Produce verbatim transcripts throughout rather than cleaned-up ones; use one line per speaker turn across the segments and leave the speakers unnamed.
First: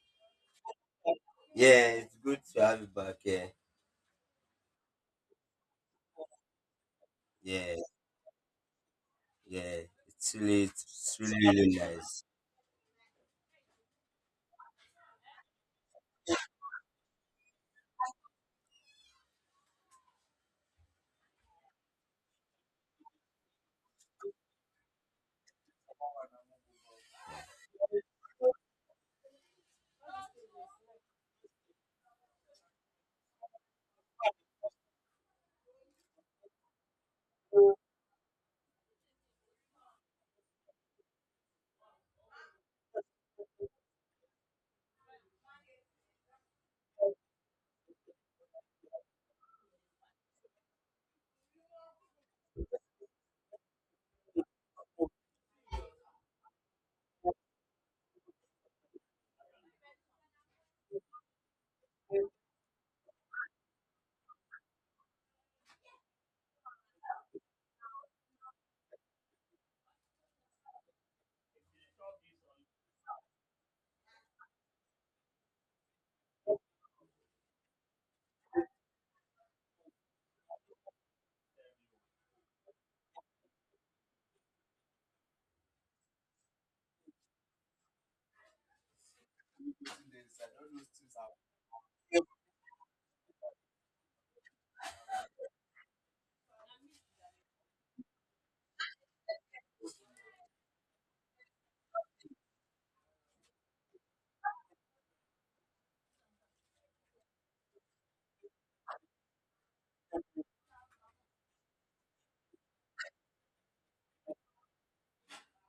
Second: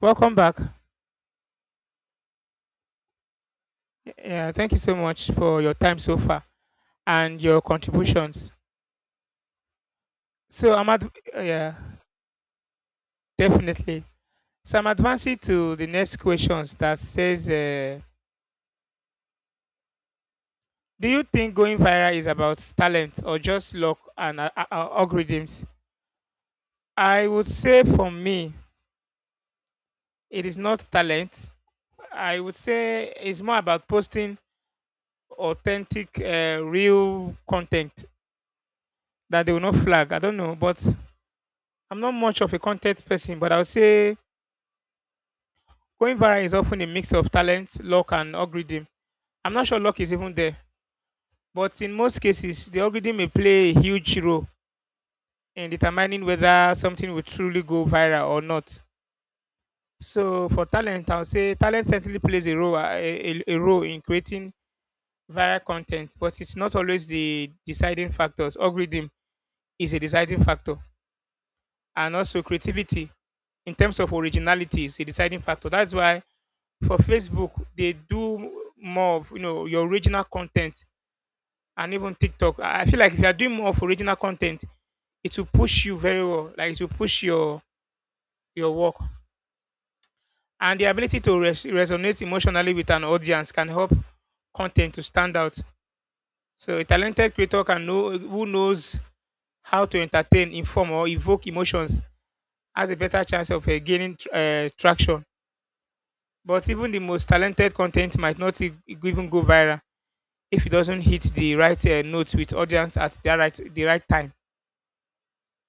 Welcome back.
Yeah, it's good to have you back here.
Yeah, thank you so much for your time so far and your
Yeah,
contributions.
yeah. It's really,
So I'm at
it's really,
yeah,
really nice.
definitely. So I'm advancing to the next questions that says, uh, do you think going viral is about talent or just luck and uh, uh, uh, algorithms? I would say for me, it is not talent. I would say it's more about posting authentic, uh, real content that they will not flag. I don't know, but I'm not much of a content person, but I would say going viral is often a mix of talent, luck, and algorithm. I'm not sure luck is even there, but in most cases, the algorithm may play a huge role in determining whether something will truly go viral or not. So, for talent, I'll say talent certainly plays a role, uh, a, a, a role in creating viral content, but it's not always the deciding factors. Algorithm is a deciding factor, and also creativity in terms of originality is a deciding factor. That's why for Facebook they do more of you know your original content and even TikTok. I I feel like if you are doing more of original content, it will push you very well. Like it will push your your work and the ability to res- resonate emotionally with an audience can help content to stand out. So a talented creator can know who knows how to entertain, inform, or evoke emotions has a better chance of uh, gaining tr- uh, traction. But even the most talented content might not e- even go viral if it doesn't hit the right uh, notes with audience at the right the right time.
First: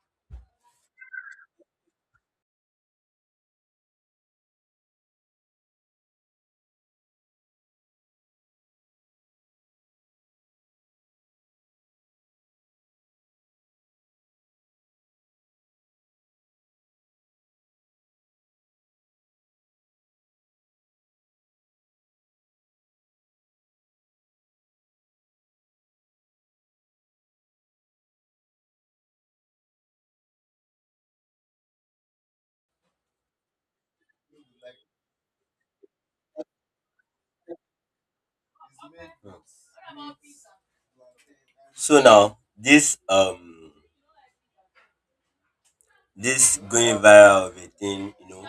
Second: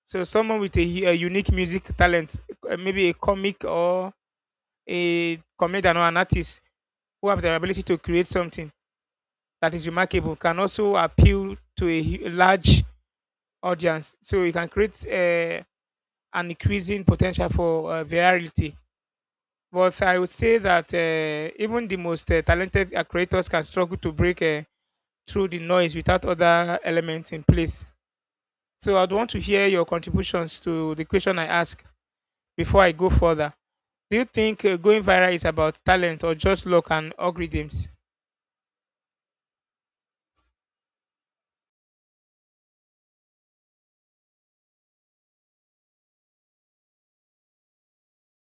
So someone with a hu- a unique music talent, uh, maybe a comic or a comedian or an artist who have the ability to create something that is remarkable, can also appeal to a, hu- a large audience. So you can create uh, an increasing potential for uh, virality. But I would say that uh, even the most uh, talented uh, creators can struggle to break uh, through the noise without other elements in place. So I'd want to hear your contributions to the question I ask before I go further. Do you think uh, going viral is about talent or just luck and algorithms?
Hmm. So now, this um, this going viral of a thing, you know,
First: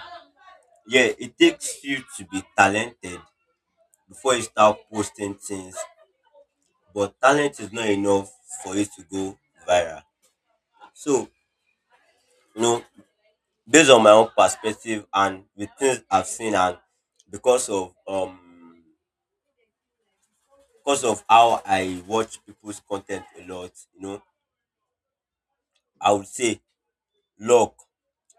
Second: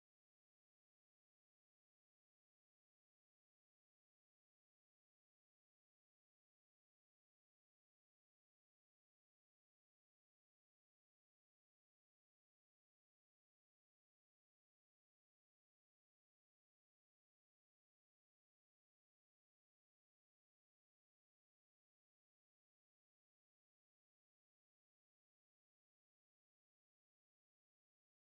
yeah, it takes you to be talented before you start posting things. But talent is not enough for you to go viral. So, you know, based on my own perspective and the things I've seen, and because of um because of how I watch people's content a lot, you know, I would say luck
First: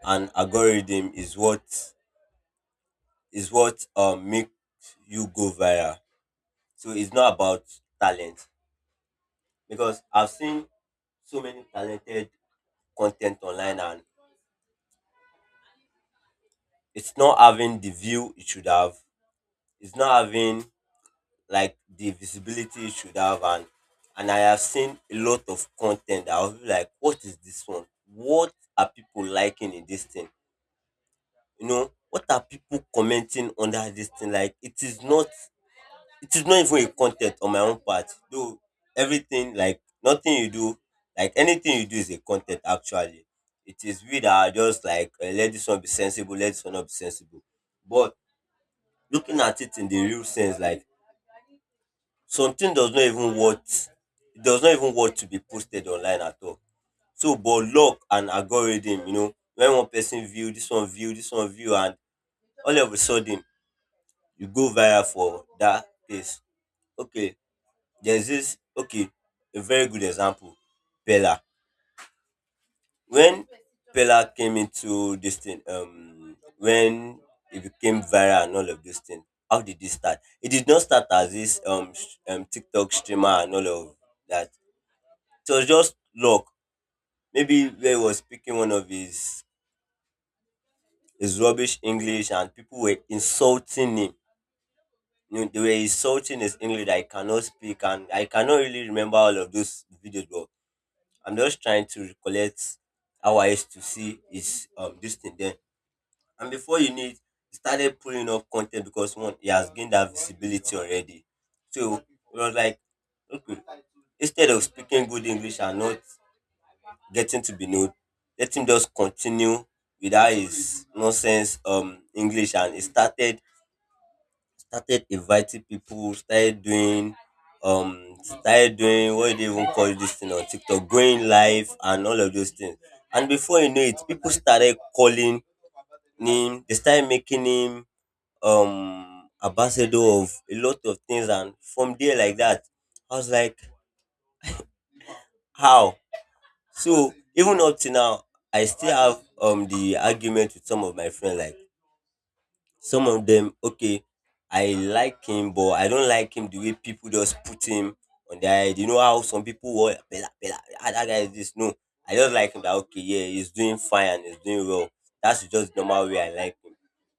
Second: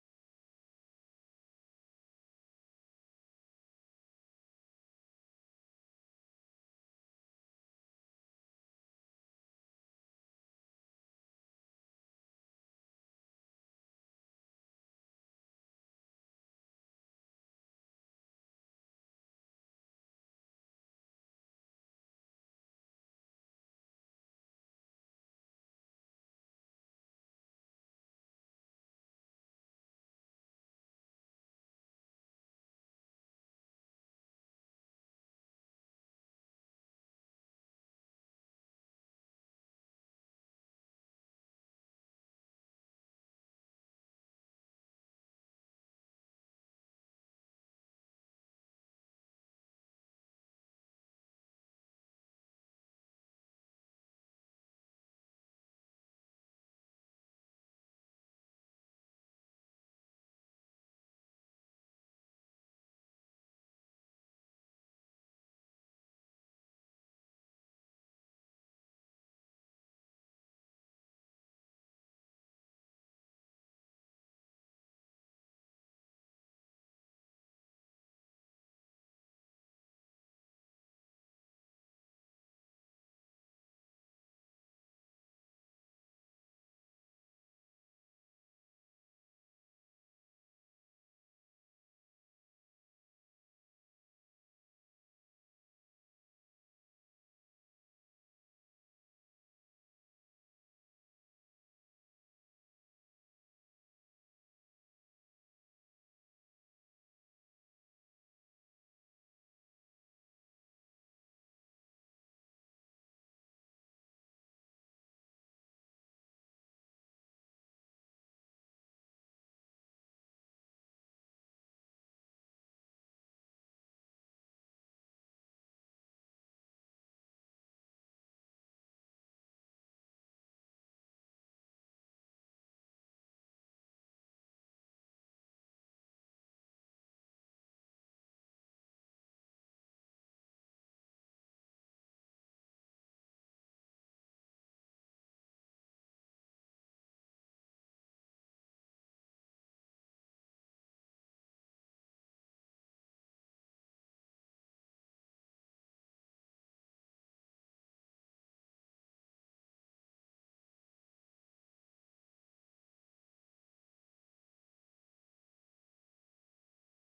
and algorithm is what is what um make you go viral. So it's not about talent because I've seen so many talented content online and it's not having the view it should have. It's not having like the visibility it should have and and I have seen a lot of content that I'll be like, what is this one? What are people liking in this thing? You know, what are people commenting under this thing? Like it is not it is not even a content on my own part. Though everything like nothing you do, like anything you do is a content actually. It is we that are just like eh, let this one be sensible, let this one not be sensible. But looking at it in the real sense, like something does not even worth it does not even worth to be posted online at all. So but luck and algorithm, you know, when one person view, this one view, this one view and all of a sudden you go viral for dat place. Okay, there's this okay, a very good example, Pella. When Pella came into this thing, um when it became viral and all of this thing, how did it start? It did not start as this um, sh- um TikTok streamer and all of that. It was just luck. Maybe where he was speaking one of his his rubbish English and people were insulting him, you know, they were insulting his English that I cannot speak, and I cannot really remember all of those videos, but I'm just trying to recollect how I used to see his um this thing then. And before you need, he started pulling up content because one, he has gained that visibility already. So it was like, okay, instead of speaking good English and not getting to be known, let him just continue without his nonsense um English, and he started started inviting people, started doing um started doing what do they even call this thing on TikTok, going live and all of those things. And before you know it, people started calling him, they started making him um ambassador of a lot of things and from there like that, I was like, how? So even up to now I still have um the argument with some of my friends like some of them, okay, I like him, but I don't like him the way people just put him on their head. You know how some people were, Bella, Bella, ah, that guy is this. No, I just like him that, okay, yeah, he's doing fine and he's doing well. That's just the normal way I like him.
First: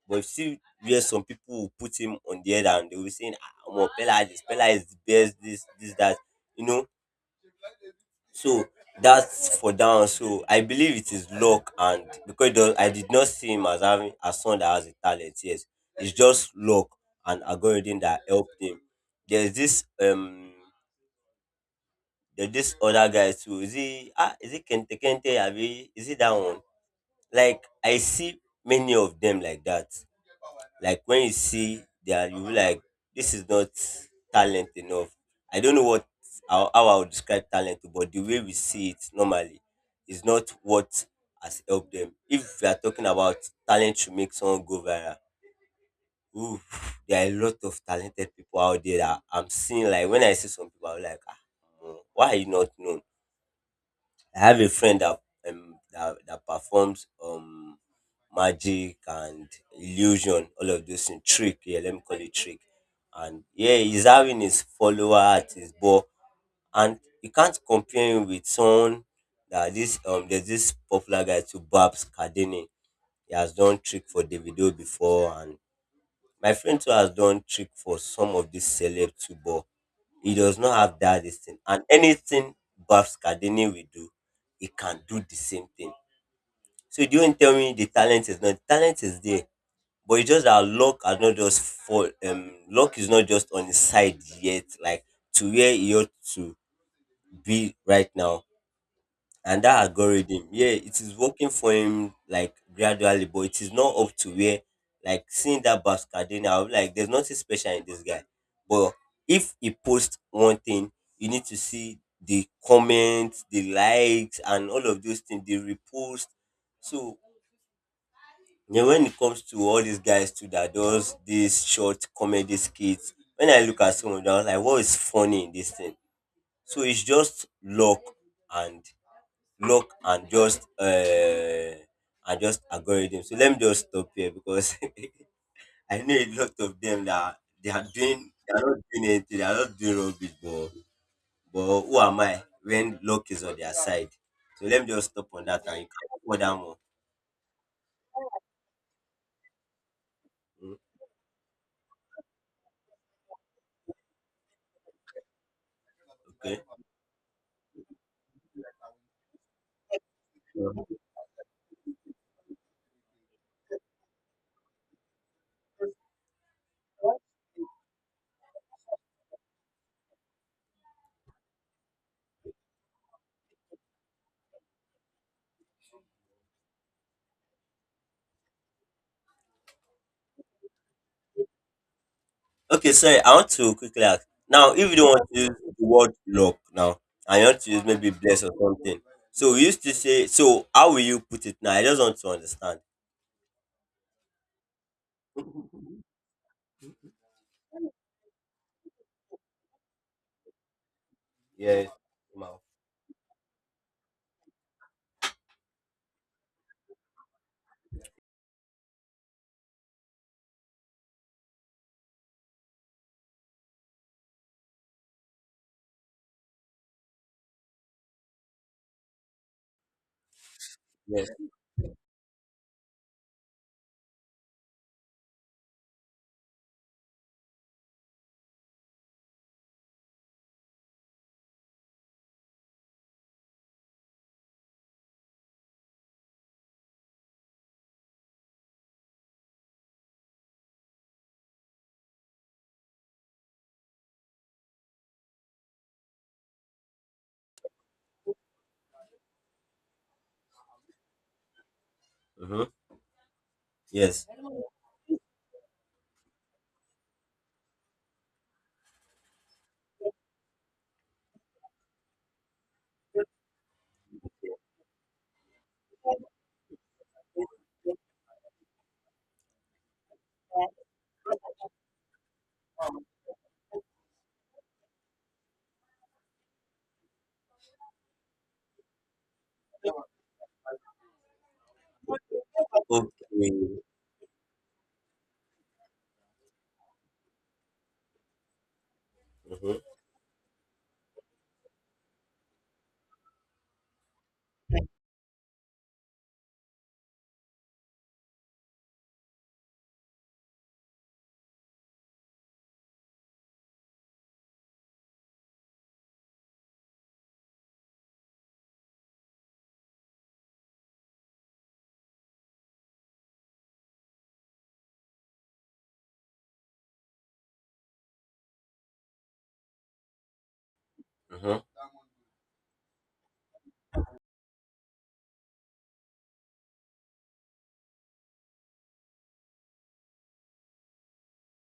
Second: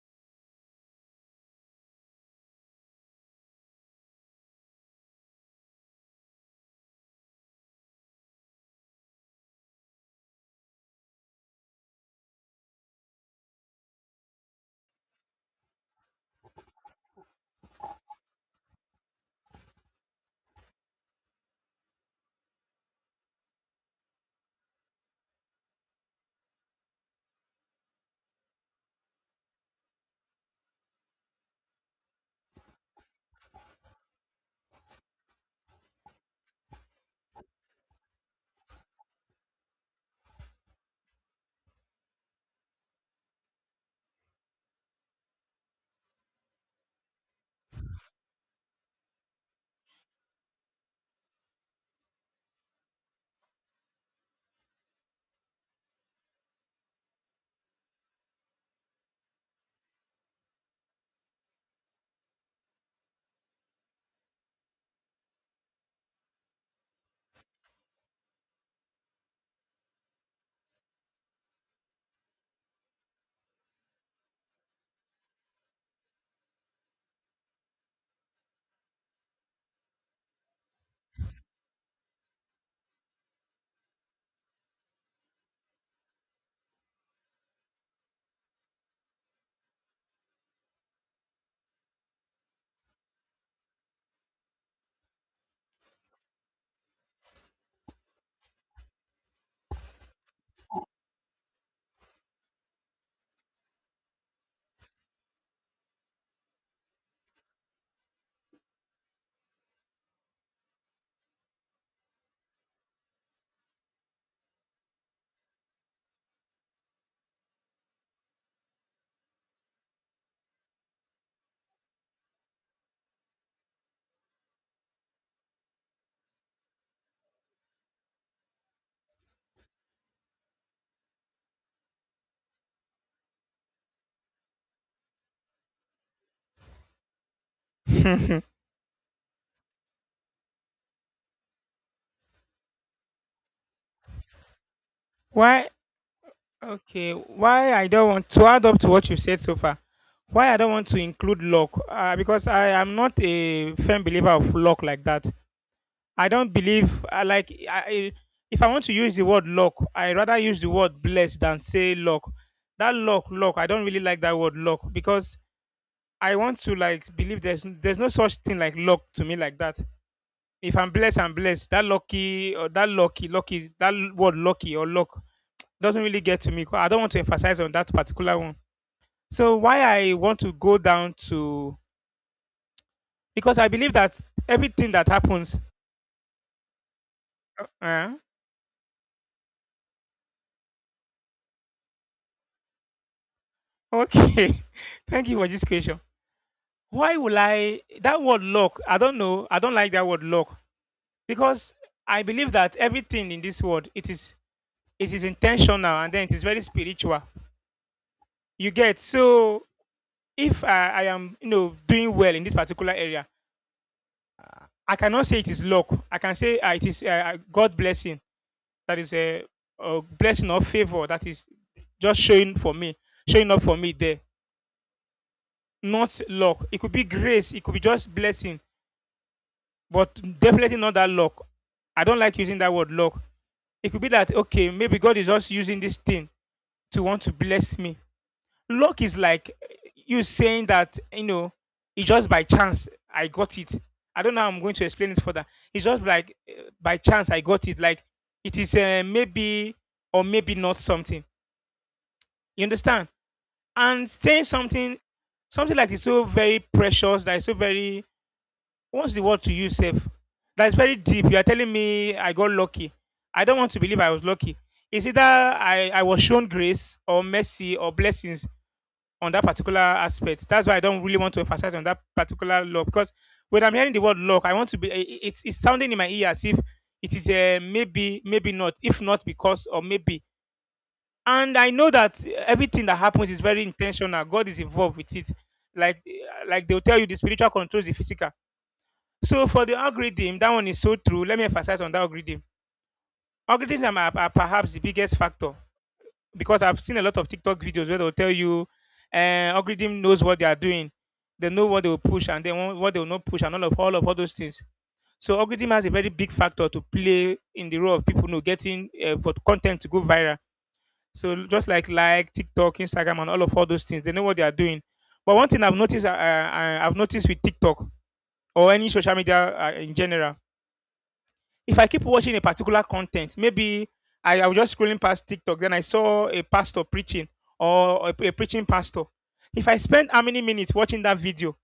But you see where some people will put him on the head and they will be saying, ah, Omo, Bella is this, Bella is the best, this, this, that. You know, so that's for down. So I believe it is luck, and because it does, I did not see him as having a son that has a talent. Yes, it's just luck and algorithm that helped him. There's this um, there's this other guy too. Is he ah? Is it Kente Kente? Abi? Is it that one? Like I see many of them like that. Like when you see their, you be like, this is not talent enough. I don't know what how, how I would describe talent, but the way we see it normally is not what has helped them. If we are talking about talent to make someone go viral, ooh, there are a lot of talented people out there that I'm seeing. Like when I see some people, I'm like, ah, mm, why are you not known? I have a friend that um that, that performs um magic and illusion, all of those in trick. Yeah, let me call it trick. And yeah, he's having his follower at his ball, and you can't compare him with someone that this um there's this popular guy to Babs Cardini. He has done trick for Davido before, and my friend too has done trick for some of these celeb too, but he does not have that this thing. And anything Babs Cardini will do, he can do the same thing. So don't tell me the talent is not. Talent is there but it's just that luck has not just fall um luck is not just on his side yet, like to where he ought to be right now. And that algorithm, yeah, it is working for him like gradually, but it is not up to where like seeing that Bascadena. I'll be like, there's nothing special in this guy, but if he posts one thing, you need to see the comments, the likes and all of those things, the repost. So then when it comes to all these guys too that does these short comedy skits, when I look at some of them, I was like, what is funny in this thing? So it's just luck and luck and just uh and just algorithm. So let me just stop here because I know a lot of them that they are doing they are not doing anything, they are not doing rubbish, but but who am I when luck is on their side? So let me just stop on that
Why?
and you can cover that more.
Okay, why I don't want to add up to what you've said so far. Why I don't
Mm.
want to include luck? Uh, because I am not a firm believer of luck like that. I don't
Okay.
believe I like I, I- if I want to use the word luck, I rather use the word blessed than say luck. That luck, luck. I don't really like that word luck because I want to like believe there's there's no such thing like luck to me like that if I'm blessed, I'm blessed. That lucky or that lucky, lucky, that word lucky or luck doesn't really get to me. 'Cause I don't want to emphasize on that particular one. So why I want to go down to
Okay, sorry. I want
because I
to
believe
quickly
that
ask. Now, if
everything
you
that
don't want to use
happens.
the word luck now, and you want
Uh,
to use maybe
uh,
bless or something, so we used to say, so how will you put it now? I just want to understand.
okay, thank you for this question. Why will I that word luck? I don't know. I don't like that word luck because
Yes.
I believe
Ma'am.
that everything in this world it is it is intentional and then it is very spiritual. You get so if I, I am you know doing well in this particular area, I cannot say it is luck. I can say uh, it is uh, uh, God blessing. That is a, a blessing or favor that
Yes.
is just showing for me, showing up for me there. Not luck. It could be grace, it could be just blessing, but definitely not that luck. I don't like using that word luck. It could be that okay maybe God is just using this thing to want to bless me. Luck is like you saying that you know it's just by chance I got it. I don't know how I'm going to explain it further. It's just like uh, by chance I got it. Like it is uh, maybe or maybe not something. You
Mm-hmm.
understand? And
Yes.
saying something, something like it's so very precious, that it's so very. What's the word to use, safe? That's very deep. You are telling me I got lucky. I don't want to believe I was lucky. It's either I, I was shown grace or mercy or blessings on that particular aspect. That's why I don't really want to emphasize on that particular law because when I'm hearing the word luck, I want to be. i- It's it's sounding in my ear as if it is a maybe, maybe not. If not because or maybe, and I know that everything that
Okay.
happens is very
Mm-hmm.
intentional. God is involved with it. Like like they'll tell you, the spiritual controls the physical. So for the algorithm, that one is so true. Let me emphasize on that algorithm. Algorithms are, are perhaps the biggest factor because I've seen a lot of TikTok videos where they'll tell you uh, algorithm knows what they are doing. They know what they will push and then what what they will not push and all of all of all those things. So algorithm has a very big factor to play in the role of people you know getting uh, for content to go viral. So just like like TikTok, Instagram, and all of all those things, they know what they are doing. But one thing I've noticed, uh, uh, I've noticed with TikTok or any social media uh, in general,
Mm-hmm.
if I keep watching a particular content, maybe I, I was just scrolling past TikTok, then I saw a pastor preaching or a, a preaching pastor. If I spend how many minutes watching that video,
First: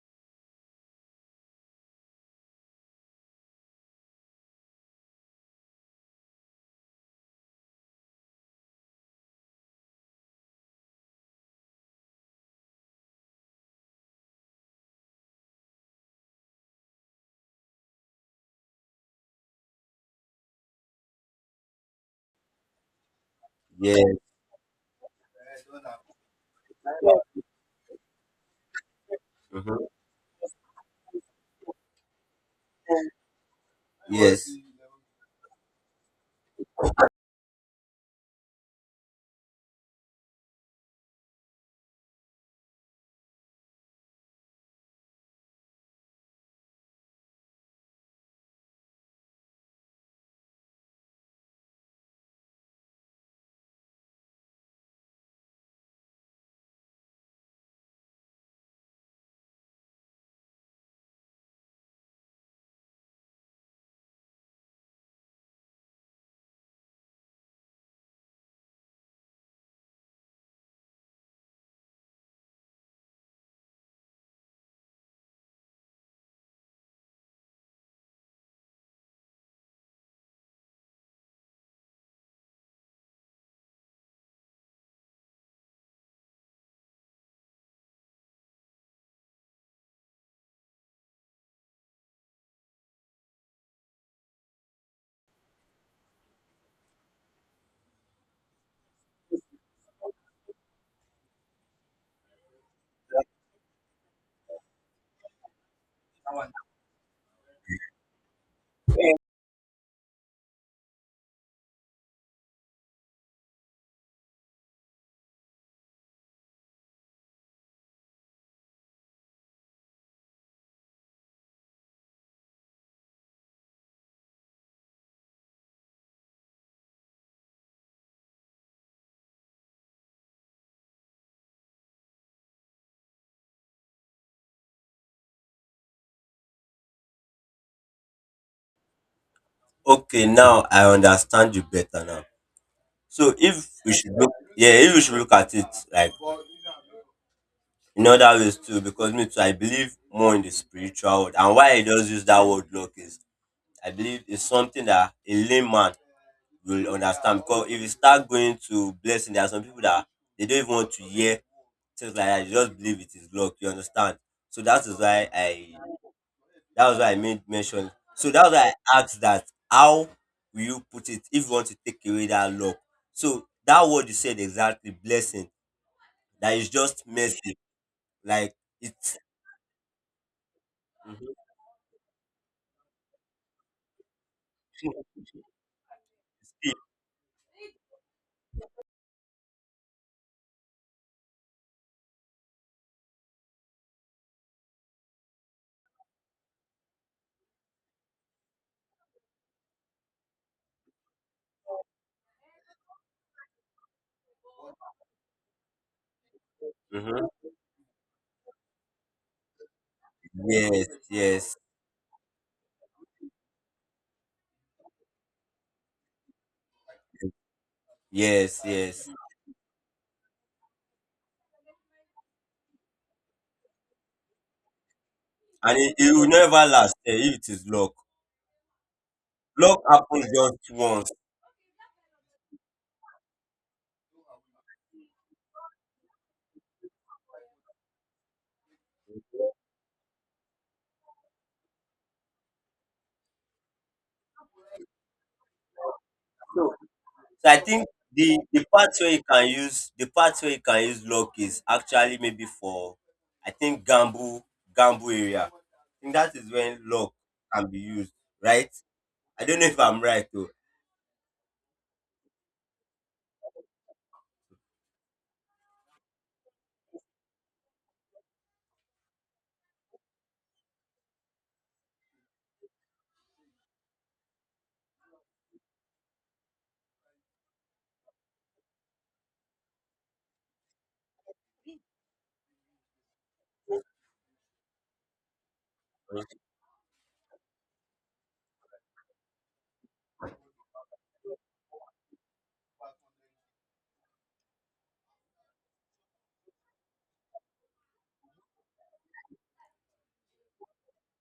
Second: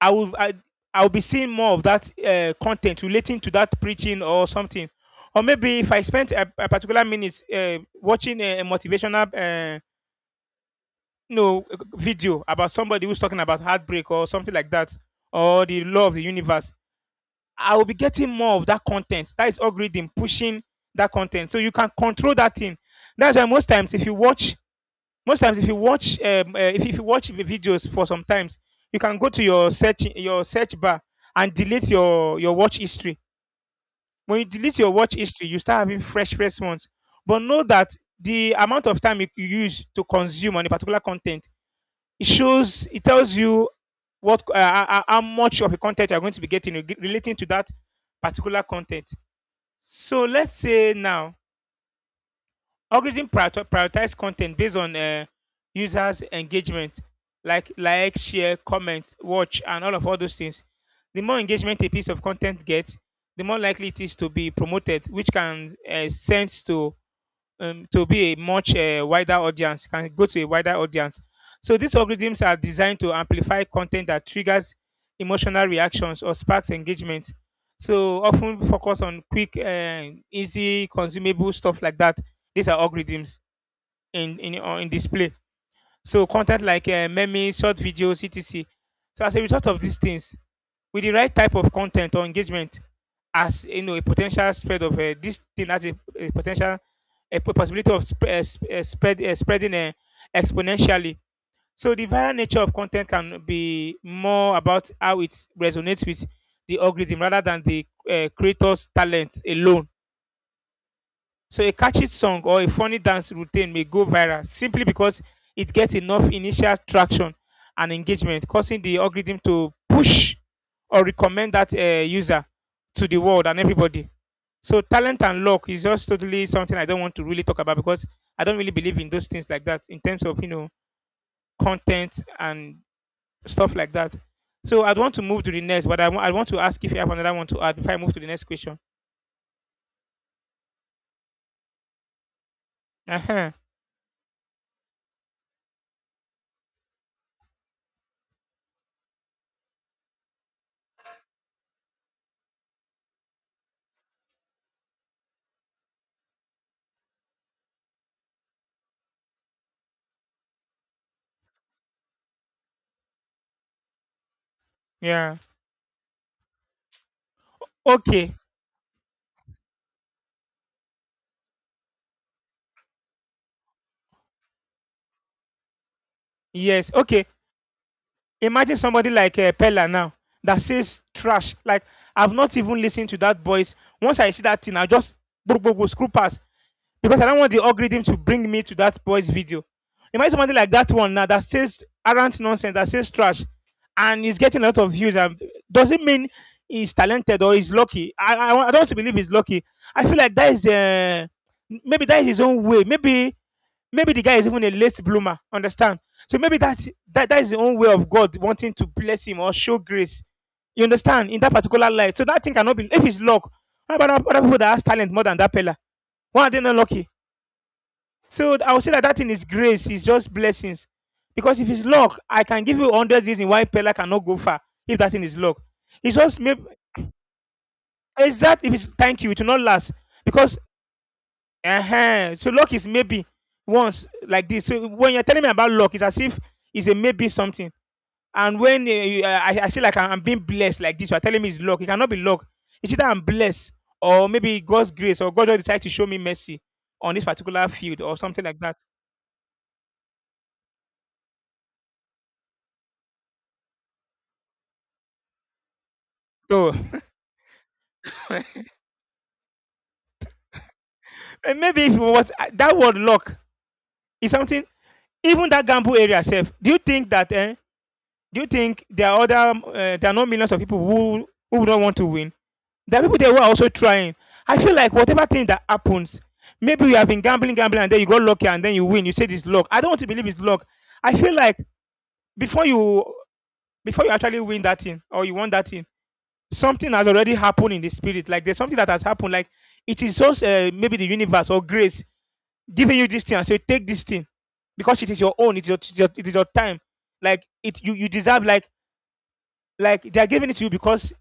I will I, I'll be seeing more of that uh, content relating to that preaching or something. Or maybe if I spent a, a particular minute uh, watching a, a motivational uh, you know, video about somebody who's talking about heartbreak or something like that, or the law of the universe, I will be getting more of that content. That is algorithm pushing that content. So you can control that thing. That's why most times if you
Yes.
watch, most times if you watch, um, uh, if, if you watch videos for some times, you can go to your
Mm-hmm.
search your search bar and delete your your watch history. When you
Yes.
delete your watch history, you start having fresh response. But know that the amount of time you, you use to consume on a particular content, it shows, it tells you what uh, how much of the content you're going to be getting relating to that particular content. So let's say now algorithm priorito- prioritize content based on uh, users' engagement, like like, share, comment, watch, and all of all those things. The more engagement a piece of content gets, the more likely it is to be promoted, which can uh, sense to um, to be a much uh, wider audience, can go to a wider audience. So these algorithms are designed to amplify content that triggers emotional reactions or sparks engagement. So often focus on quick, uh, easy, consumable stuff like that. These are algorithms in in, on- in display. So content like uh, memes, short videos, et cetera. So as a result of these things, with the right type of content or engagement as you know a potential spread of uh, this thing as a, a potential a possibility of sp- uh, sp- uh, spread uh, spreading uh, exponentially. So the viral nature of content can be more about how it resonates with the algorithm rather than the uh, creator's talent alone. So a catchy song or a funny dance routine may go viral simply because it gets enough initial traction and engagement, causing the algorithm to push or recommend that uh, user to the world and everybody. So talent and luck is just totally something I don't want to really talk about because I don't really believe in those things like that in terms of you know content and stuff like that. So I'd want to move to the next, but I wa- I want to ask if you have another one to add before I move to the next question.
Okay, now I understand you better now.
Uh
So
huh.
if we should look, yeah, if we should look at it like in other ways too, because me too, I believe more in the spiritual world. And why I just use that word luck is I believe it's something that a layman will understand, because if you start going to blessing, there are some people that they don't even want to hear things like that. They just believe it is luck. You understand? So that is why
Yeah.
I that was why I made mention. So
Okay.
that was why I asked that how will you put it if you want to take away that luck? So that word you said exactly, blessing, that is
Yes.
just
Okay.
mercy. Like
Imagine somebody
it's
like uh, Pella now that says
mhm.
trash. Like I've not even listened to that voice. Once I see that thing, I just go, go, go, screw past because I don't want the algorithm to bring me to that voice video. Imagine somebody like that one now that says arrant nonsense, that says trash, and he's getting a lot of views. And does not mean he's talented or he's lucky? I I, I don't want to believe he's lucky. I feel like that is uh, maybe that is his own way. Maybe maybe the guy is even a late bloomer. Understand? So maybe that that,
Mhm.
that is the own way of God wanting to bless him or show grace. You
Yes,
understand? In that
yes,
particular life. So that thing cannot be if it's luck. How about other people that has talent more than that fella? Why are they not lucky? So
yes,
I would say that
yes.
that thing is grace, it's just blessings. Because if it's luck, I can give you one hundred reasons why Pella cannot go far if that thing is luck.
And it, it
It's
will
just
never
maybe
last eh, if it is luck.
exact if it's thank you, it will not
Luck
last.
happens
Because
just once.
uh-huh. So luck is maybe once like this. So when you're telling me about luck, it's as if it's a maybe something. And when uh, uh, I, I say like I'm being blessed like this, you're telling me it's luck. It cannot be luck. It's either I'm blessed or maybe God's grace or God just decided to show me mercy
So,
on this
so I
particular
think
field or
the
something like
the
that.
part where you can use the part where you can use luck is actually maybe for I think gamble, gamble area. I think that is
So
when luck can be used, right? I don't know if I'm right though.
eh, maybe if what that word luck is something even that gamble area self. Do you think that eh, do you think there are other um, uh, there are not millions of people who who don't want to win? There are people there who are also trying. I feel like whatever thing that happens, maybe you have been gambling, gambling, and then you got lucky and then you win. You say this luck. I don't want to believe it's luck. I feel like before you before you actually win that thing or you want that thing, something has already happened in the spirit. Like there's something that has happened. Like it is just uh, maybe the universe or grace giving you this thing and say take this thing because it is your own. It is your, it is your, it is your time. Like it you you deserve like like they are giving it to you because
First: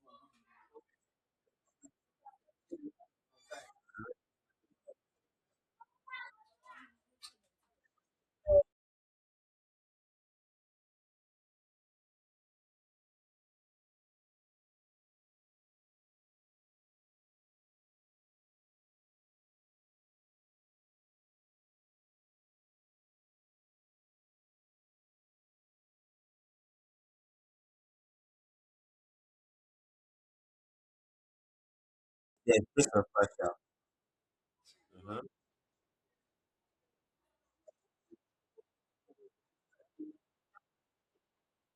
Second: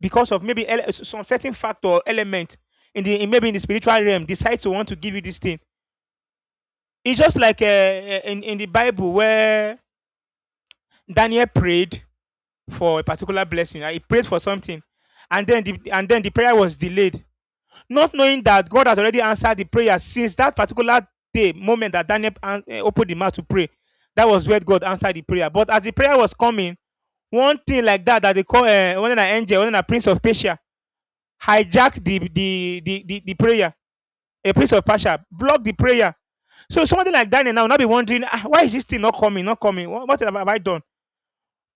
because of maybe some certain factor or element in the in maybe in the spiritual realm decides to want to give you this thing. It's just like uh, in in the Bible where Daniel prayed for a particular blessing. uh, He prayed for something, and then the and then the prayer was delayed, not knowing that God has already answered the prayer since that particular day moment that Daniel eh, opened the mouth to pray. That was where God answered the prayer. But as the prayer was coming, one thing like that that they call uh, one an angel, one a prince of Persia hijack the
Yes,
the
based
the
on
the, the
fact.
prayer, a place of passion, block the prayer. So somebody like Daniel now will not be wondering, "Ah, why is this thing not coming, not coming? What, what have I done?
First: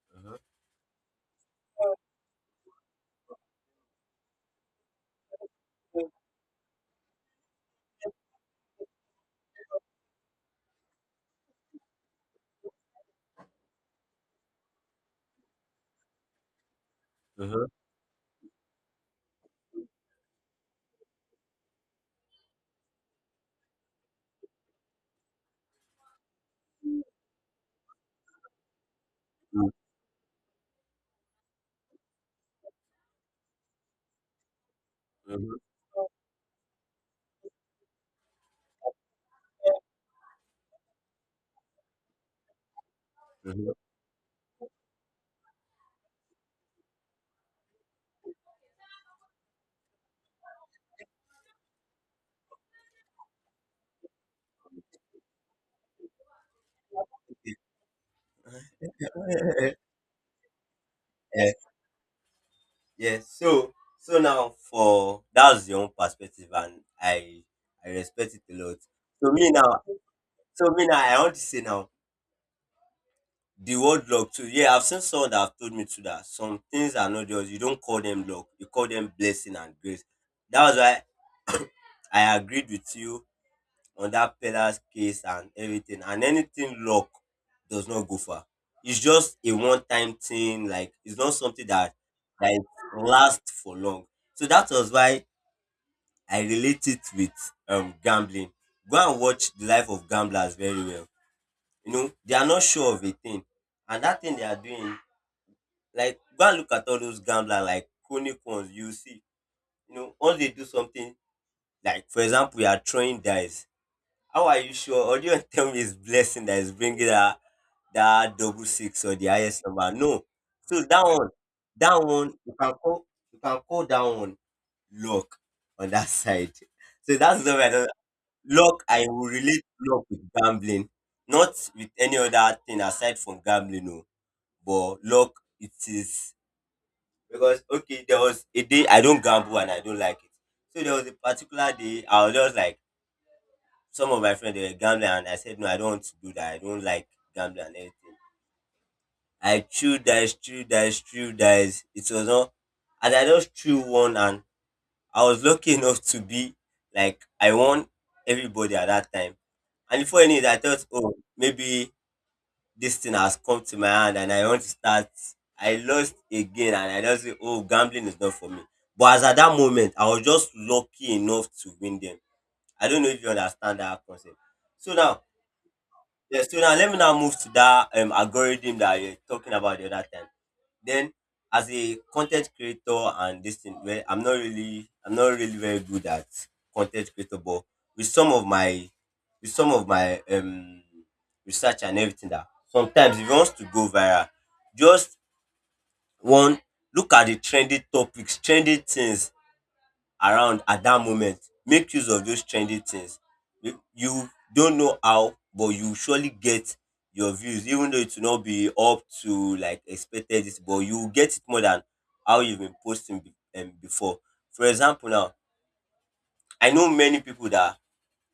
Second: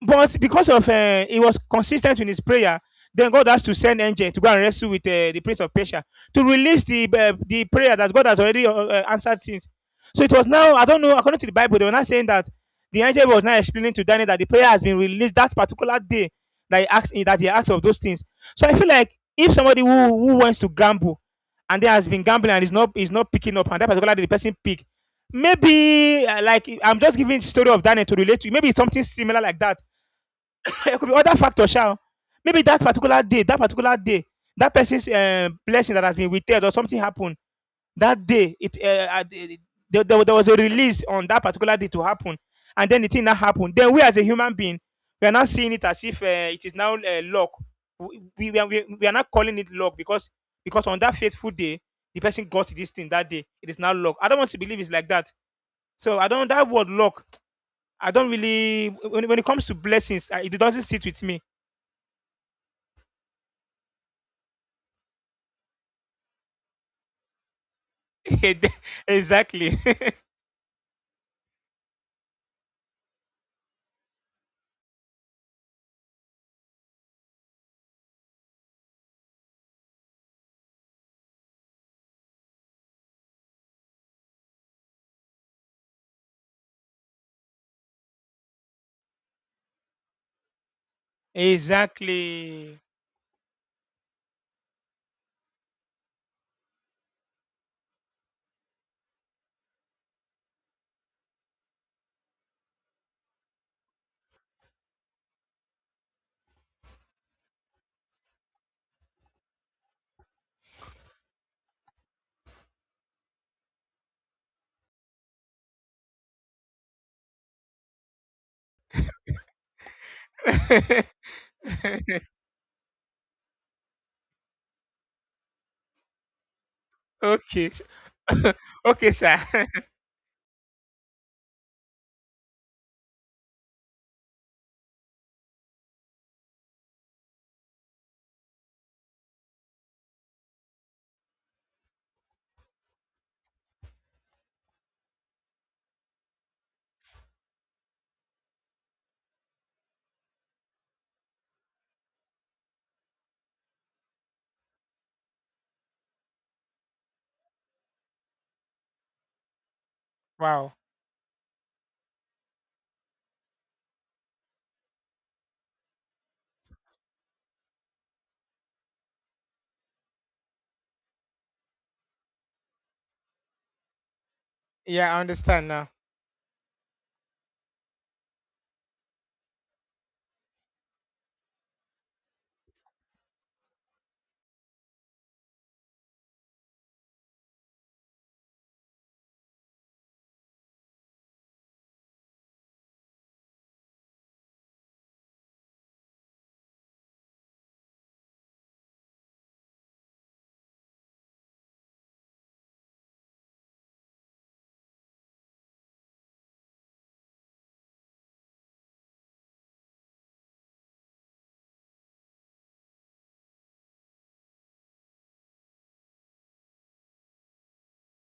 But because of uh, he was consistent in his prayer, then God has to send angel to go and wrestle with uh, the prince of Persia
Yeah.
to release the uh, the prayer that God has already uh, uh, answered since. So it was now I don't know according to the Bible they were not saying that the angel was now explaining to Daniel that the prayer has been released that particular day that he asked that
Mhm,
he
mhm,
asked of those things. So I feel like if somebody who who wants to gamble and there has been gambling and is not is not picking up and that particular day the person pick maybe uh, like I'm just giving the story of Daniel to relate to. Maybe it's something similar like that there could be other factors, shall. Maybe that particular day, that particular day, that person's uh,
mhm,
blessing that has been withheld or something happened that day. It uh, uh, There, there was a release on that particular day to happen, and then the thing that
mhm,
happened. Then we as a human being, we are not seeing it as if uh, it is now uh, luck. We, we, are- we are not calling it luck because because on that faithful day, the person got this thing that day. It is now luck. I don't want to believe it's like that. So I don't that word luck.
mhm,
I don't really when, when it comes to blessings, eh, it doesn't sit with me
mhm. Yes. So so now for that's your own perspective, and I I respect it a lot. So me
exactly.
now, so me now, I want to say now the word luck too. Yeah, I've seen someone that have told me too that some things are not yours. You don't call them luck. You call them blessing and grace. That was why I agreed with you on that pillar's case and everything. And anything luck does not go far. It's just a one-time thing. Like it's not something that that
exactly.
lasts for long. So that was why I relate it with um gambling. Go and watch the life of gamblers very well. You know, they are not sure of a thing. And that thing they are doing, like go and look at all those gamblers like chronic ones, you see. You know, once they do something, like for example, you are throwing dice. How are you sure? Or do you want to tell me it's blessing that is bringing that that double six or the highest number? No. So that one, that one you can call you can call that one luck on that side. So that's the
okay. s-
way. Luck, I
Okay,
will
sir.
relate luck with gambling, not with any other thing aside from gambling, no. But luck, it is because okay, there was a day I don't gamble and I don't like it. So there was a particular day I was just like some of my friends they were gambling and I said no, I don't want to do that. I don't like gambling and everything. I threw dice, threw dice, threw dice. It was not, and I just threw one and I was lucky enough to be like I won everybody at that time. And the funny is, I
Wow.
thought, oh, maybe this thing has come to my hand and I want to start. I lost again and I just say, oh, gambling is not for me. But as at that moment, I was just lucky enough to win them. I don't know if you understand that concept. So
Yeah, I
now.
understand now.
Yeah, so now let me now move to that um, algorithm that you're talking about the other time. Then as a con ten t creator and this thing, well, I'm not really I'm not really very good at con ten t creator, but with some of my with some of my um research and everything, that sometimes if you want to go viral, just one, look at the trending topics, trending things around at that moment. Make use of those trendy things. You you don't know how, but you surely get your views, even though it will not be up to like expected this, but you will get it more than how you've been posting be, um, before. For example, now, I know many people that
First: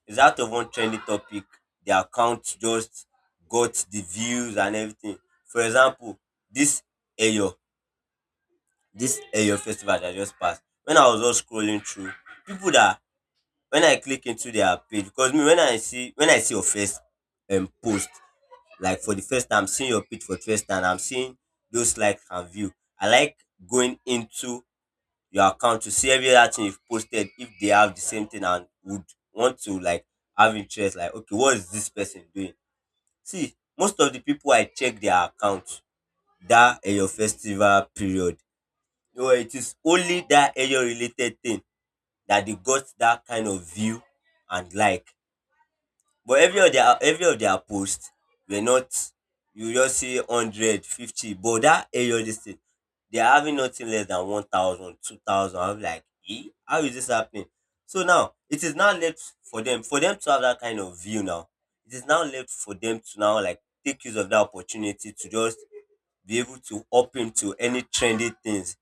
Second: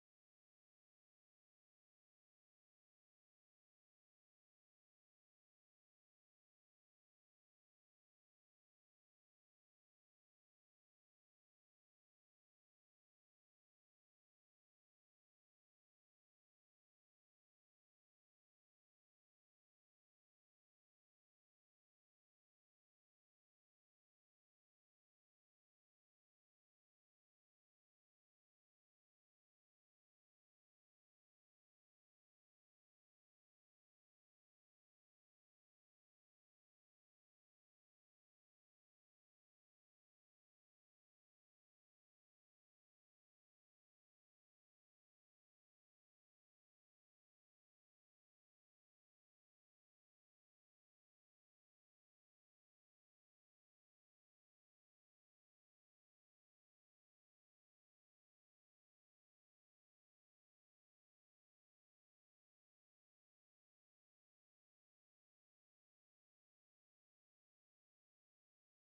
is out of one trendy topic, their account just got the views and everything. For example, this Eyo, this Eyo festival that just passed. When I was just scrolling through, people that when I click into their page, because me, when I see when I see your first um post, like for the first time, I'm seeing your page for the first time, I'm seeing those likes and view. I like going into your account to see every other thing you've posted if they have the same thing, and would want to like have interest, like okay, what is this person doing? See, most of the people I check their account that eh, your festival period. You know, it is only that area related thing that they got that kind of view, and like, but every of their every of their post were not, you just see hundred fifty, but that area this thing, they are having nothing less than one thousand, two thousand. I'm like, eh? How is this happening? So now it is now left for them for them to have that kind of view. Now it is now left for them to now like take use of that opportunity to just be able to up into any trendy things.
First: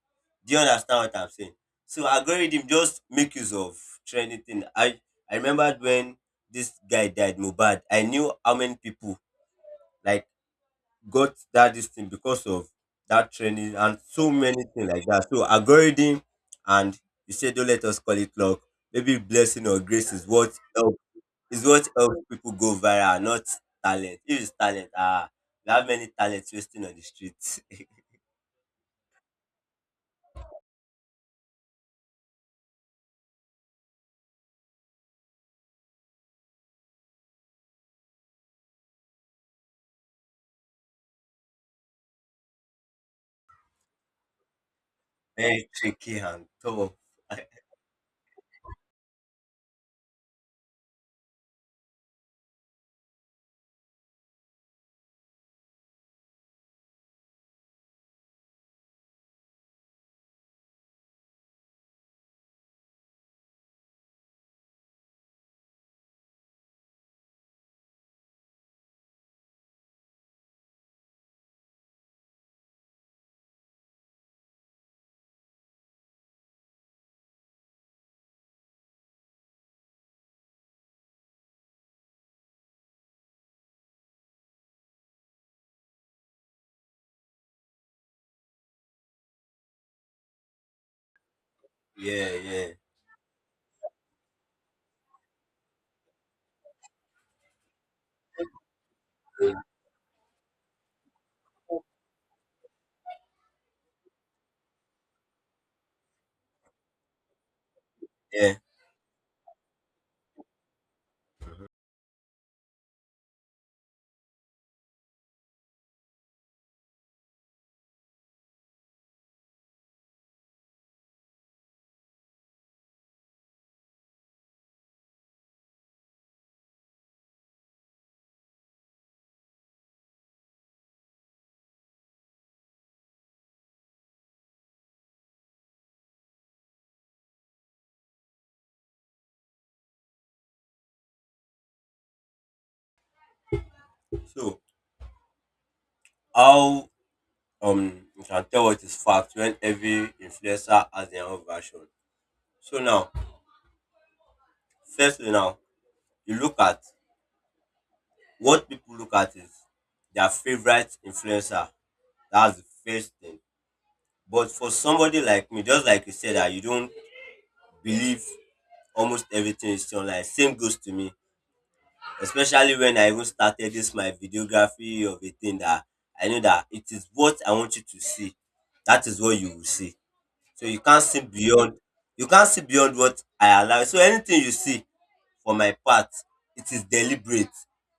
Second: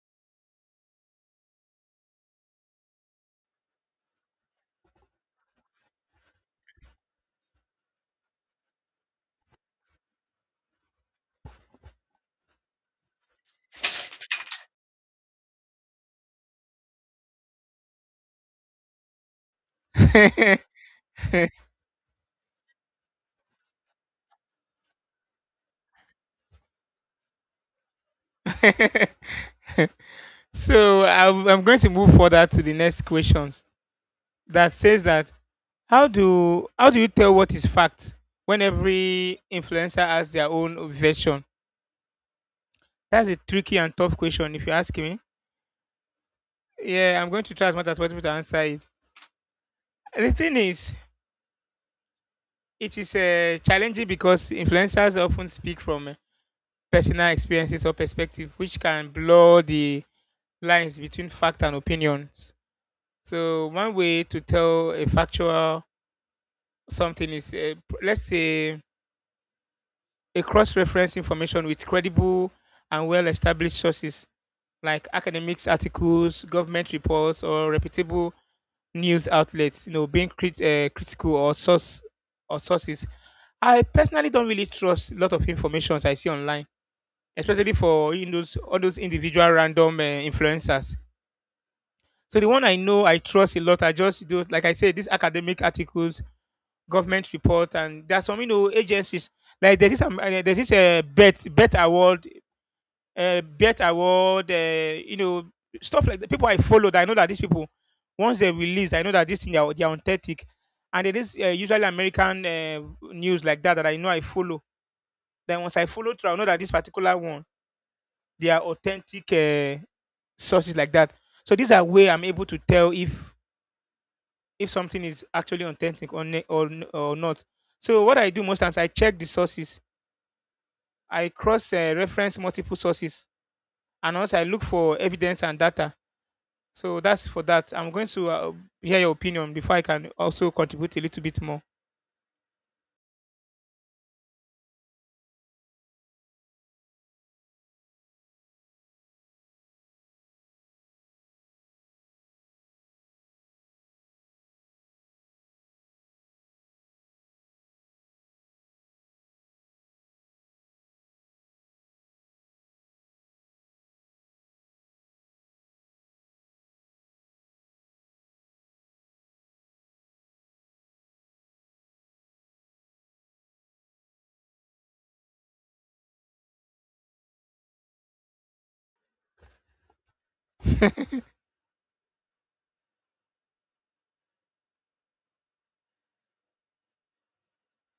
Do you understand what I'm saying? So algorithm just make use of trendy thing. I I remember when this guy died, Mubad. I knew how many people like got that this thing because of that trending and so many things like that. So algorithm, and you said don't let us call it luck. Maybe blessing or grace is what help is what helps people go viral, not talent. If it's talent, ah, we have many talents wasting on the streets.
so I'm, I'm going to move further to the next questions that says that how do how do you tell what is fact when every influencer has their own version? That's a tricky and tough question if you ask me.
Very tricky and tough.
Yeah, I'm going to try as much as possible to answer it. The thing is, it is uh, challenging because influencers often speak from uh, personal experiences or perspective, which can blur the lines between fact and opinions. So one way to tell a factual something is, uh, p- let's say, a cross-reference information with credible and well-established sources like academics, articles, government reports, or reputable news outlets. You know, being crit- uh, critical or source or sources. I personally don't really trust a lot of informations I see online, especially for you know, those all those individual random uh, influencers.
Yeah,
So the one
yeah,
I know, I trust a lot. I just do, like I said, these academic articles, government report, and there are some you know agencies like there's this um, uh, there's this uh, bet bet award, uh, bet award, uh, you know stuff like that. People I followed, I know that these people once they
yeah.
release, I know that this thing they are, they are authentic, and it is uh, usually American uh, news like that that I know I follow. Then once I follow through, I know that this particular one they are authentic uh, sources like that. So these are way I'm able to tell if if something is actually authentic or ne- or, n- or not. So what I do most times, I check the sources. I cross uh, reference multiple sources, and also I look for evidence and data. So that's for that. I'm going to uh, hear your opinion before I can also contribute a little bit more.
So how um you can tell what is fact when every influencer has their own version. So now, firstly now, you look at what people look at is their favorite influencer. That's the first thing. But for somebody like me, just like you said, that you don't believe almost everything is online. Same goes to me, especially when I even started this my videography of a thing, that I know that it is what I want you to see. That is what you will see. So you can't see beyond you can't see beyond what I allow. So anything you see for my part, it is deliberate.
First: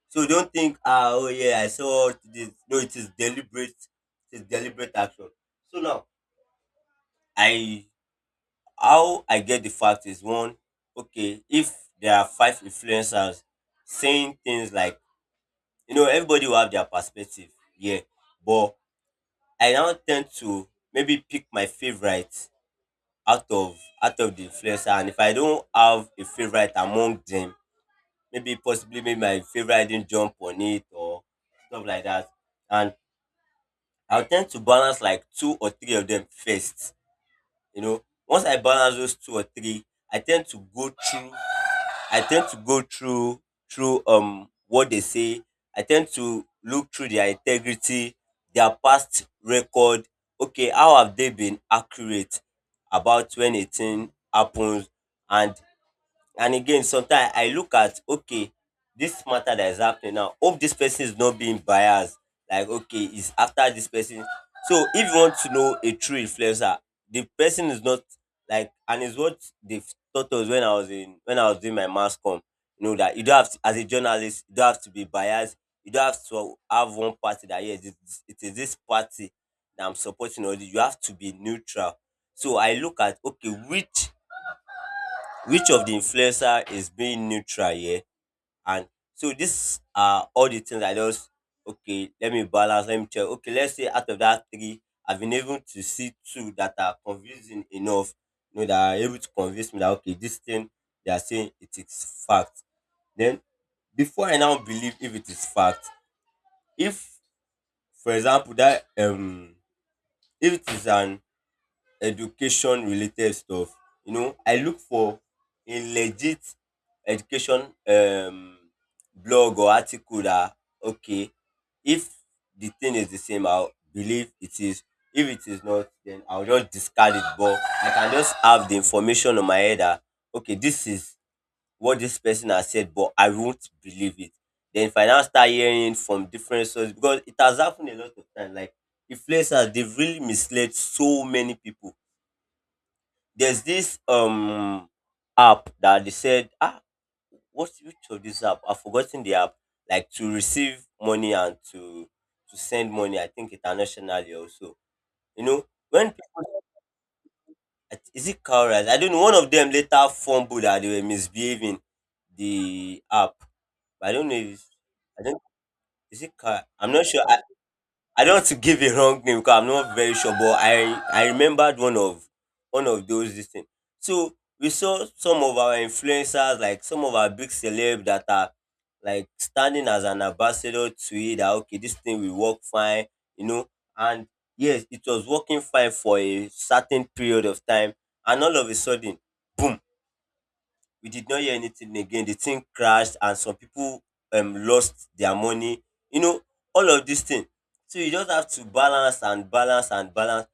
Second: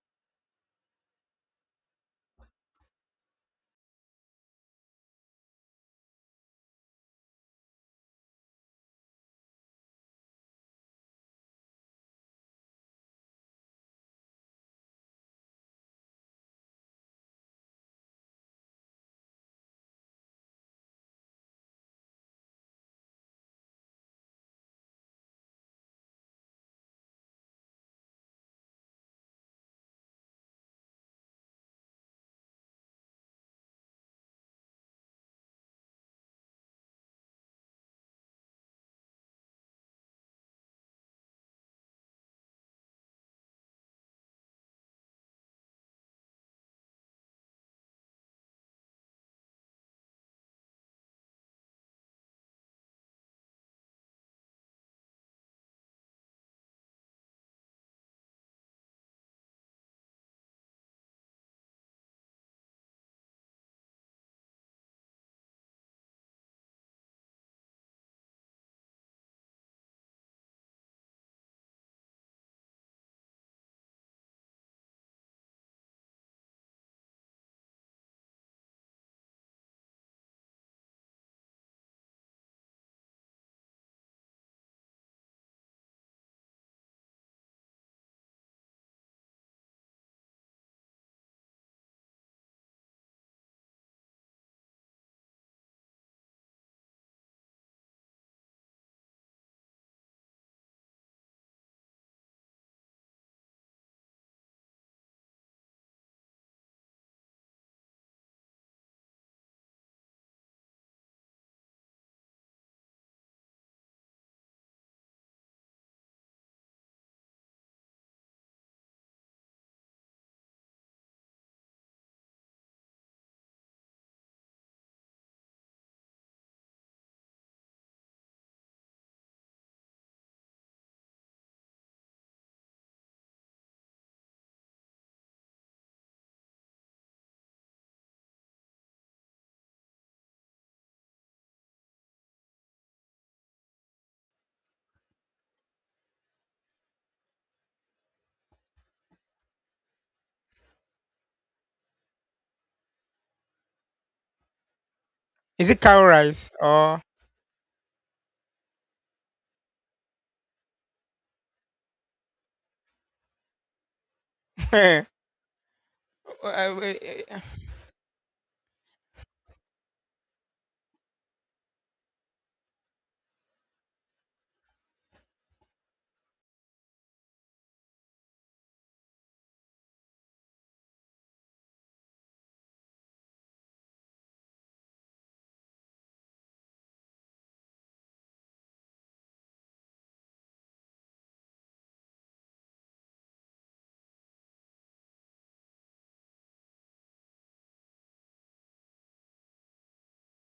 So don't think, ah, oh, yeah, I saw this. No, it is deliberate. It is deliberate action. So now, I how I get the fact is one. Okay, if there are five influencers saying things like, you know, everybody will have their perspective, yeah, but I now tend to maybe pick my favorite out of out of the influencer. And if I don't have a favorite among them, maybe possibly, maybe my favorite didn't jump on it or stuff like that, and I'll tend to balance like two or three of them first. You know, once I balance those two or three, I tend to go through I tend to go through through um what they say. I tend to look through their integrity, their past record. Okay, how have they been accurate about when a thing happens, and And again, sometimes I look at, okay, this matter that is happening now. Hope this person is not being biased. Like okay, is after this person. So if you want to know a true influencer, the person is not, like, and is what they taught us when I was in when I was doing my mass com. You know that you don't have to, as a journalist, you don't have to be biased. You don't have to have one party that yes, it is it is this party that I'm supporting. Or you have to be neutral. So I look at, okay, which which of the influencer is being neutral here. And so these are all the things I just, okay, let me balance, let me check, okay, let's say out of that three I've been able to see two that are convincing enough, you know, that are able to convince me that okay, this thing they are saying, it is fact. Then before I now believe if it is fact, if, for example, that um if it is an education related stuff, you know, I look for a legit education um blog or article that, okay, if the thing is the same, I'll believe it is. If it is not, then I'll just discard it, but I can just have the information on my head that okay, this is what this person has said, but I won't believe it. Then if I now start hearing from different sources, because it has happened a lot of times, like, influencers, they've really misled so many people. There's this um app that they said, ah, what's which of this app, I've forgotten the app, like, to receive money and to to send money, I think, internationally also, you know.
Is it cow
When,
rice or?
is it Cowrise? I don't know, one of them later fumbled that they were misbehaving, the app, but I don't know if, I don't is it Car? I'm
Uh,
not sure. I, I don't want to give a wrong name because I'm not very sure, but I I remembered one of one of those this thing. So we saw some of our influencers, like some of our big celeb that are like standing as an ambassador to it, that okay, this thing will work fine, you know. And yes, it was working fine for a certain period of time, and all of a sudden, boom, we did not hear anything again. The thing crashed, and some people um lost their money. You know, all of this thing. So you just have to balance and balance and balance.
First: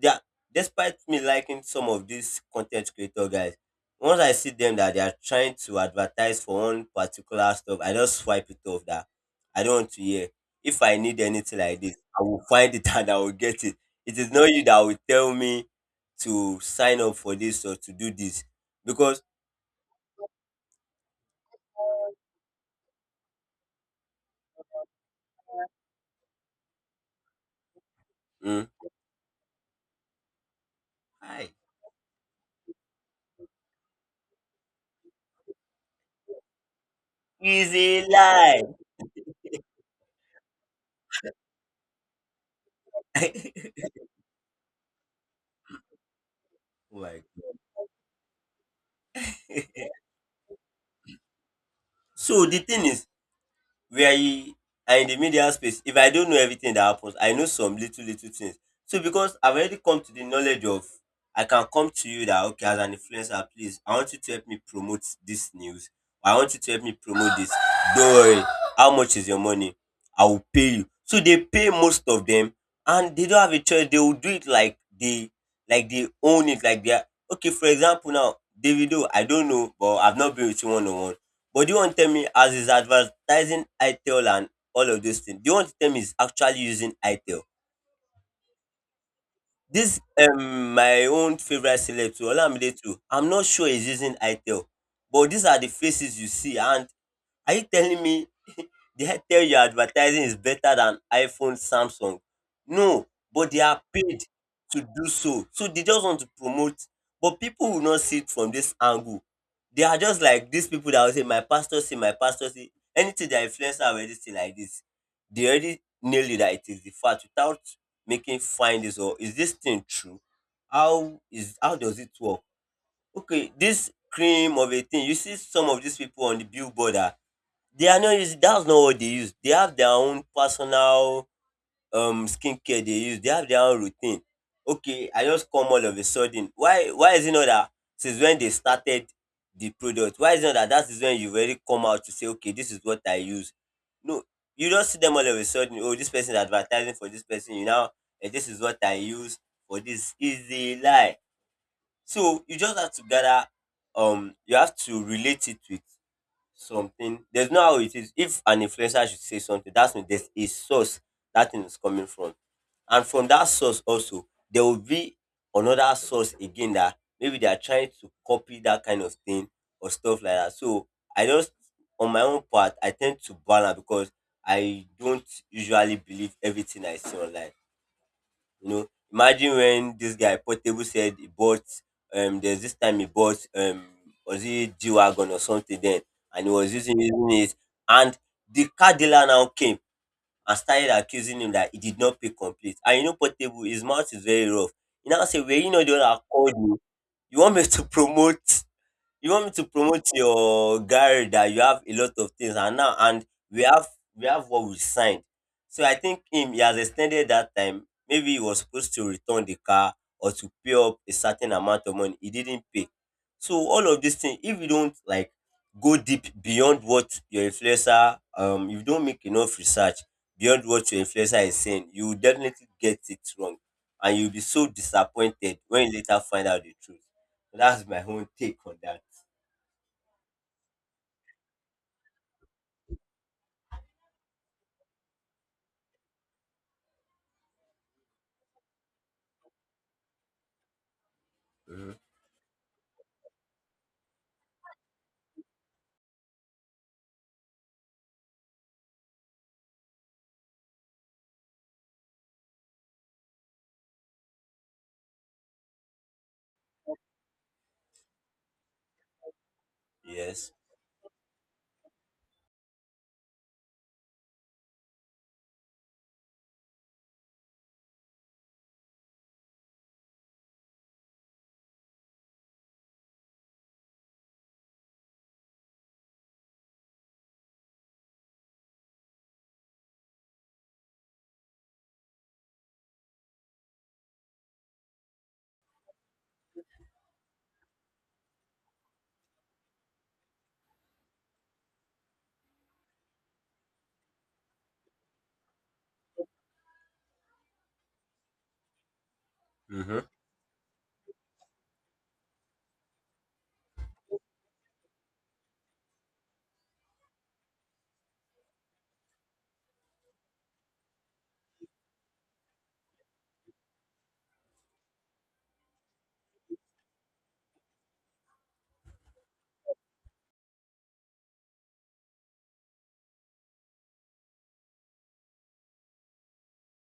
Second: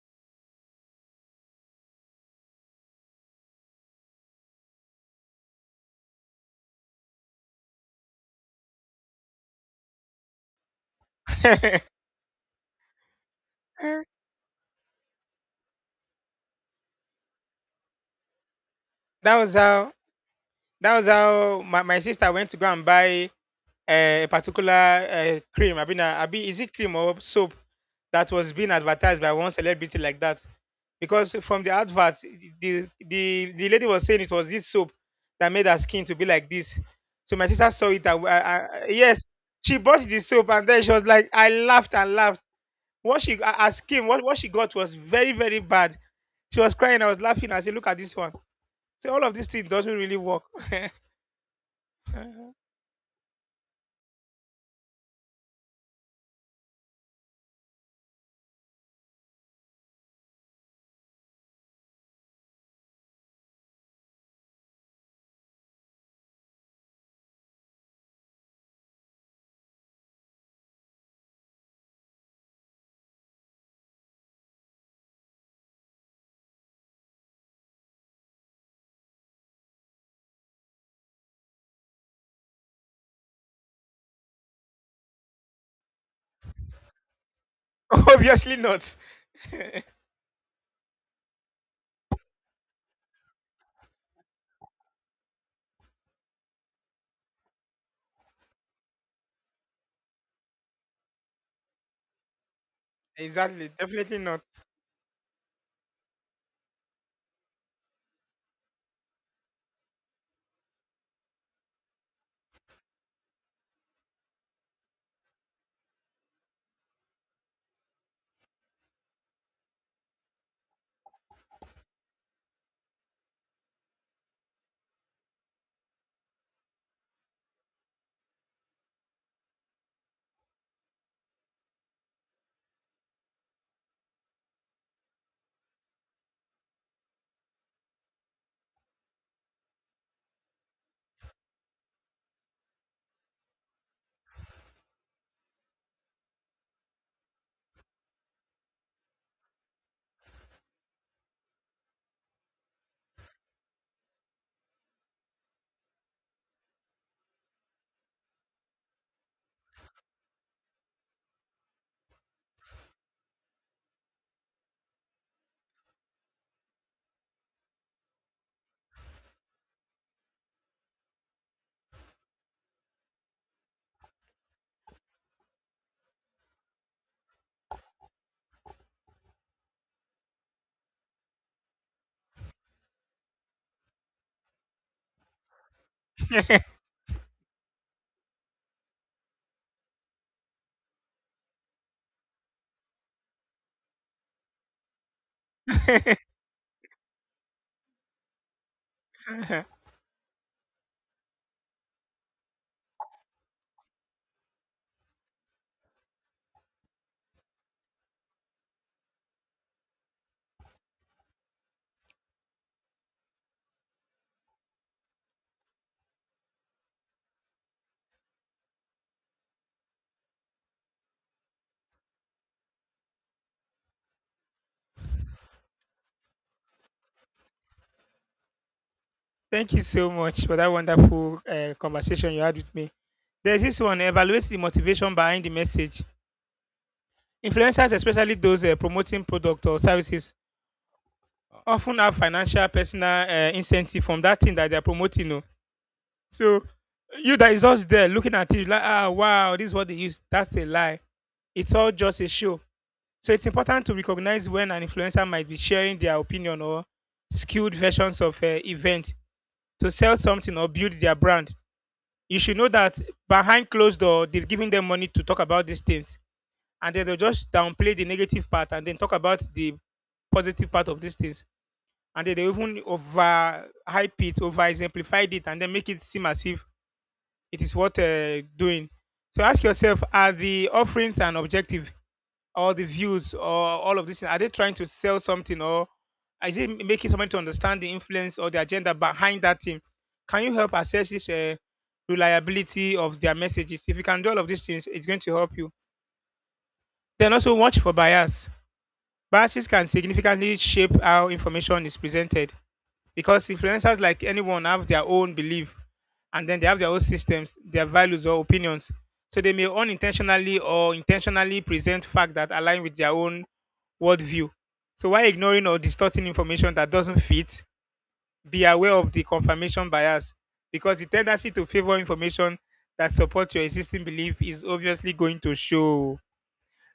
Yeah, despite me liking some of these content creator guys, once I see them that they are trying to advertise for one particular stuff, I just swipe it off that I don't want to hear. If I need anything
uh,
like this, I will find it and I will get it. It is not you that will tell me to sign up for this or to do this, because
that was how. That was how my, my sister went to go and buy uh, a particular uh, cream. I mean, uh, abi- is it cream or soap that was
mm,
being advertised by one celebrity like that? Because
Hi.
from the advert, the the the lady was saying it was this soap that made her skin to be like this. So my sister saw it.
Easy
And, uh,
life.
uh, yes, she bought the soap, and then she was like, I laughed and laughed. What she her her skin, what what she got was very very bad. She was crying. I was
Like,
laughing. I said, look at this one. So all of these things doesn't really work.
so the thing is, where e and in the media space, if I don't know everything that happens, I know some little little things. So because I've already come to the knowledge of, I can come to you that okay, as an influencer, please, I want you to help me promote this news, I want you to help me promote this, don't worry, how much is your money, I will pay you. So they pay most of them, and they don't have a choice, they will do it like they like they own it, like they are. Okay, for example, now, Davido, I don't know, but I've not been with you one on one. But do you want to tell me, as is advertising ITEL and all of those things? Do you want to tell me he's actually using ITEL?
Obviously not.
This um my own favorite select too, Olamide too. I'm not sure he's using ITEL, but these are the faces you see. And are you telling me, they had tell you, advertising is better than iPhone, Samsung. No, but they
Exactly.
are
Definitely
paid
not.
to do so. So they just want to promote. But people will not see it from this angle. They are just like these people that will say, my pastor say, my pastor say, anything that influencer already say like this, they already nail it that it is the fact, without making findings or is this thing true? How is how does it work? Okay, this cream of a thing, you see some of these people on the billboard, ah, They are not using that's not what they use. They have their own personal um skincare they use, they have their own routine. Okay, I just come all of a sudden. Why why is it not that since when they started the product, why is it not that, that is when you really come out to say, okay, this is what I use? No, you don't see them all of a sudden, oh, this person is advertising for this person, you know, and this is what I use for this is a lie. So you just have to gather, um you have to relate it with something. There's no how it is. If an influencer should say something, that's mean there's a source that thing is coming from. And from that source also, there will be another source again, that maybe they are trying to copy that kind of thing or stuff like that. So I just, on my own part, I tend to balance, because I don't usually believe everything I see online. You know, imagine when this guy Portable said he bought um there's this time he bought um was it G Wagon or something then, and he was using using it. And the car dealer now came and started accusing him that he did not pay complete. And you know Portable, his mouth is very rough. He now say, well, you know the one I called you. You want me to promote, you want me to promote your guy that you have a lot of things, and now, and we have we have what we signed. So I think him, he has extended that time, maybe he was supposed to return the car, or to pay up a certain amount of money he didn't pay. So all of these things, if you don't like go deep beyond what your influencer, um if you don't make enough research beyond what your influencer is saying, you will definitely get it wrong, and you'll be so disappointed when you later find out the truth. That's my own take on that.
Thank you so much for that wonderful uh, conversation you had with me. There's this one evaluate the motivation behind the message. Influencers, especially those uh, promoting product or services,
Hmm.
often have financial personal uh, incentive from that thing that they're promoting. Oh. So you that is just there looking at it like, ah, wow, this is what they use. That's a lie. It's all just a show. So it's important to recognize when an influencer might be sharing their opinion or skewed versions of uh, events to sell
Yes.
something or build their brand. You should know that behind closed door they're giving them money to talk about these things, and then they'll just downplay the negative part and then talk about the positive part of these things, and then they even over hype it over exemplified it and then make it seem as if it is what uh, doing. So ask yourself, are the offerings an objective or the views or all of this? Are they trying to sell something or is it making someone to understand the influence or the agenda behind that team? Can you help assess this uh, reliability of their messages? If you can do all of these things, it's going to help you. Then also watch for bias. Biases can
Hmm.
significantly shape how information is presented because influencers, like anyone, have their own belief, and then they have their own systems, their values or opinions. So they may unintentionally or intentionally present facts that align with their own worldview. So while ignoring or distorting information that doesn't fit, be aware of the confirmation bias because the tendency to favor information that supports your existing belief is obviously going to show.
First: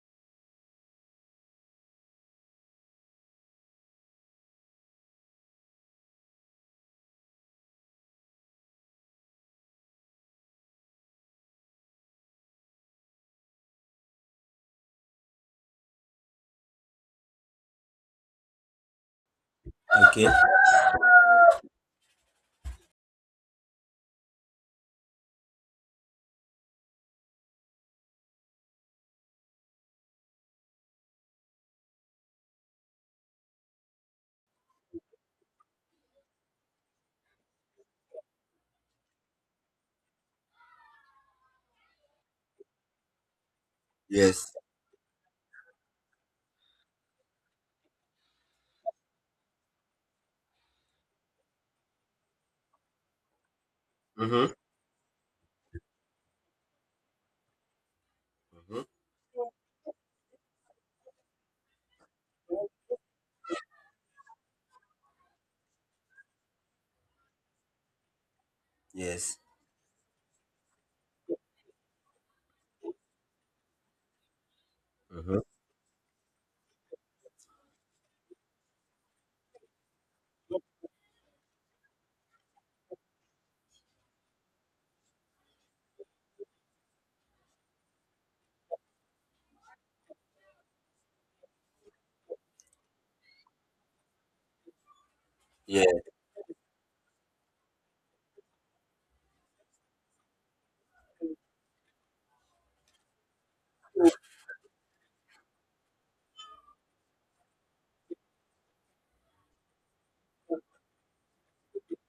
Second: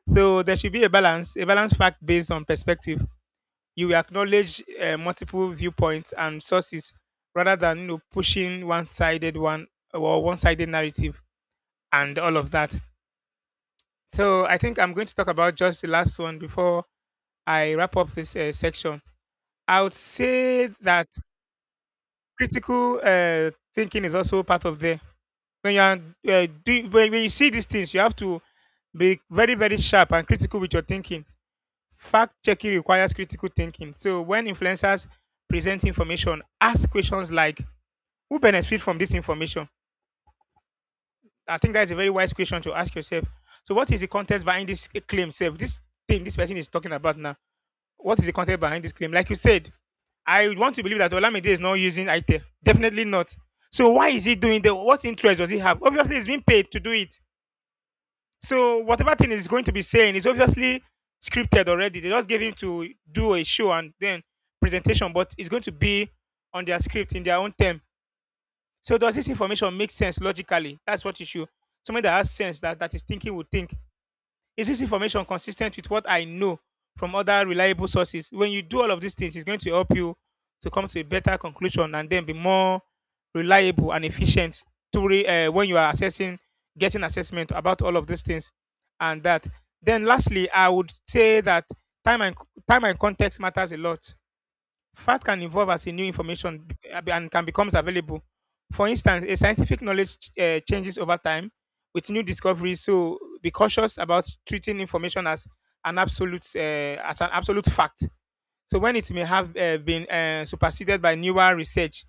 So there should be a balance, a balanced fact based on perspective. You will acknowledge uh, multiple viewpoints and sources rather than you know pushing one-sided one or one-sided narrative and all of that. So I think I'm going to talk about just the last one before I wrap up this uh, section. I would
Okay.
say that critical uh, thinking is also part of there. When you are uh, do, when, when you see these things, you have to be very very sharp and critical with your thinking. Fact checking requires critical thinking. So when influencers present information, ask questions like, "Who benefits from this information?" I think that's a very wise question to ask yourself. So what is the context
Yes.
behind this claim? Self, this thing this person is talking about now. What is the content behind this claim? Like you said, I want to believe that Olamide is not using ite. Definitely not. So why is he
Hmm.
doing that? What interest does he have? Obviously, he's been paid to do it. So
Hmm.
whatever thing he's going to be saying is obviously scripted already. They just gave him to do a show and then presentation, but it's going to be on their script in their own term. So does this
Yes.
information make sense logically? That's what you should. Somebody that has sense that, that is thinking would think. Is this information
Hmm.
consistent with what I know from other reliable sources? When you do all of these things, it's going to help you to come to a better conclusion and then be more reliable and efficient to re, uh, when you are assessing, getting assessment about all of these things and that. Then, lastly, I would say that time and time and context matters a lot. Fact can evolve
Yeah.
as a new information be- ab- and can becomes available. For instance, a scientific knowledge ch- eh, changes over time with new discoveries. So be cautious about treating information as an absolute eh, as an absolute fact. So when it may have eh, been eh, superseded by newer research,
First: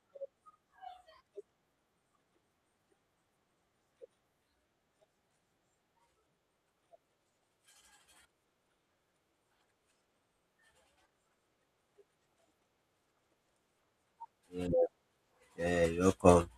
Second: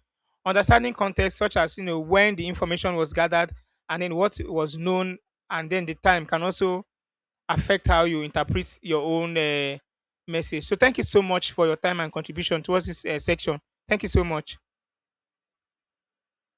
understanding context such as you know when the information was gathered and then what was known and then the time can also affect how you interpret your own uh, message. So thank you so much for your time and contribution towards this uh, section. Thank you so much.
Yeah. Yeah. You're welcome.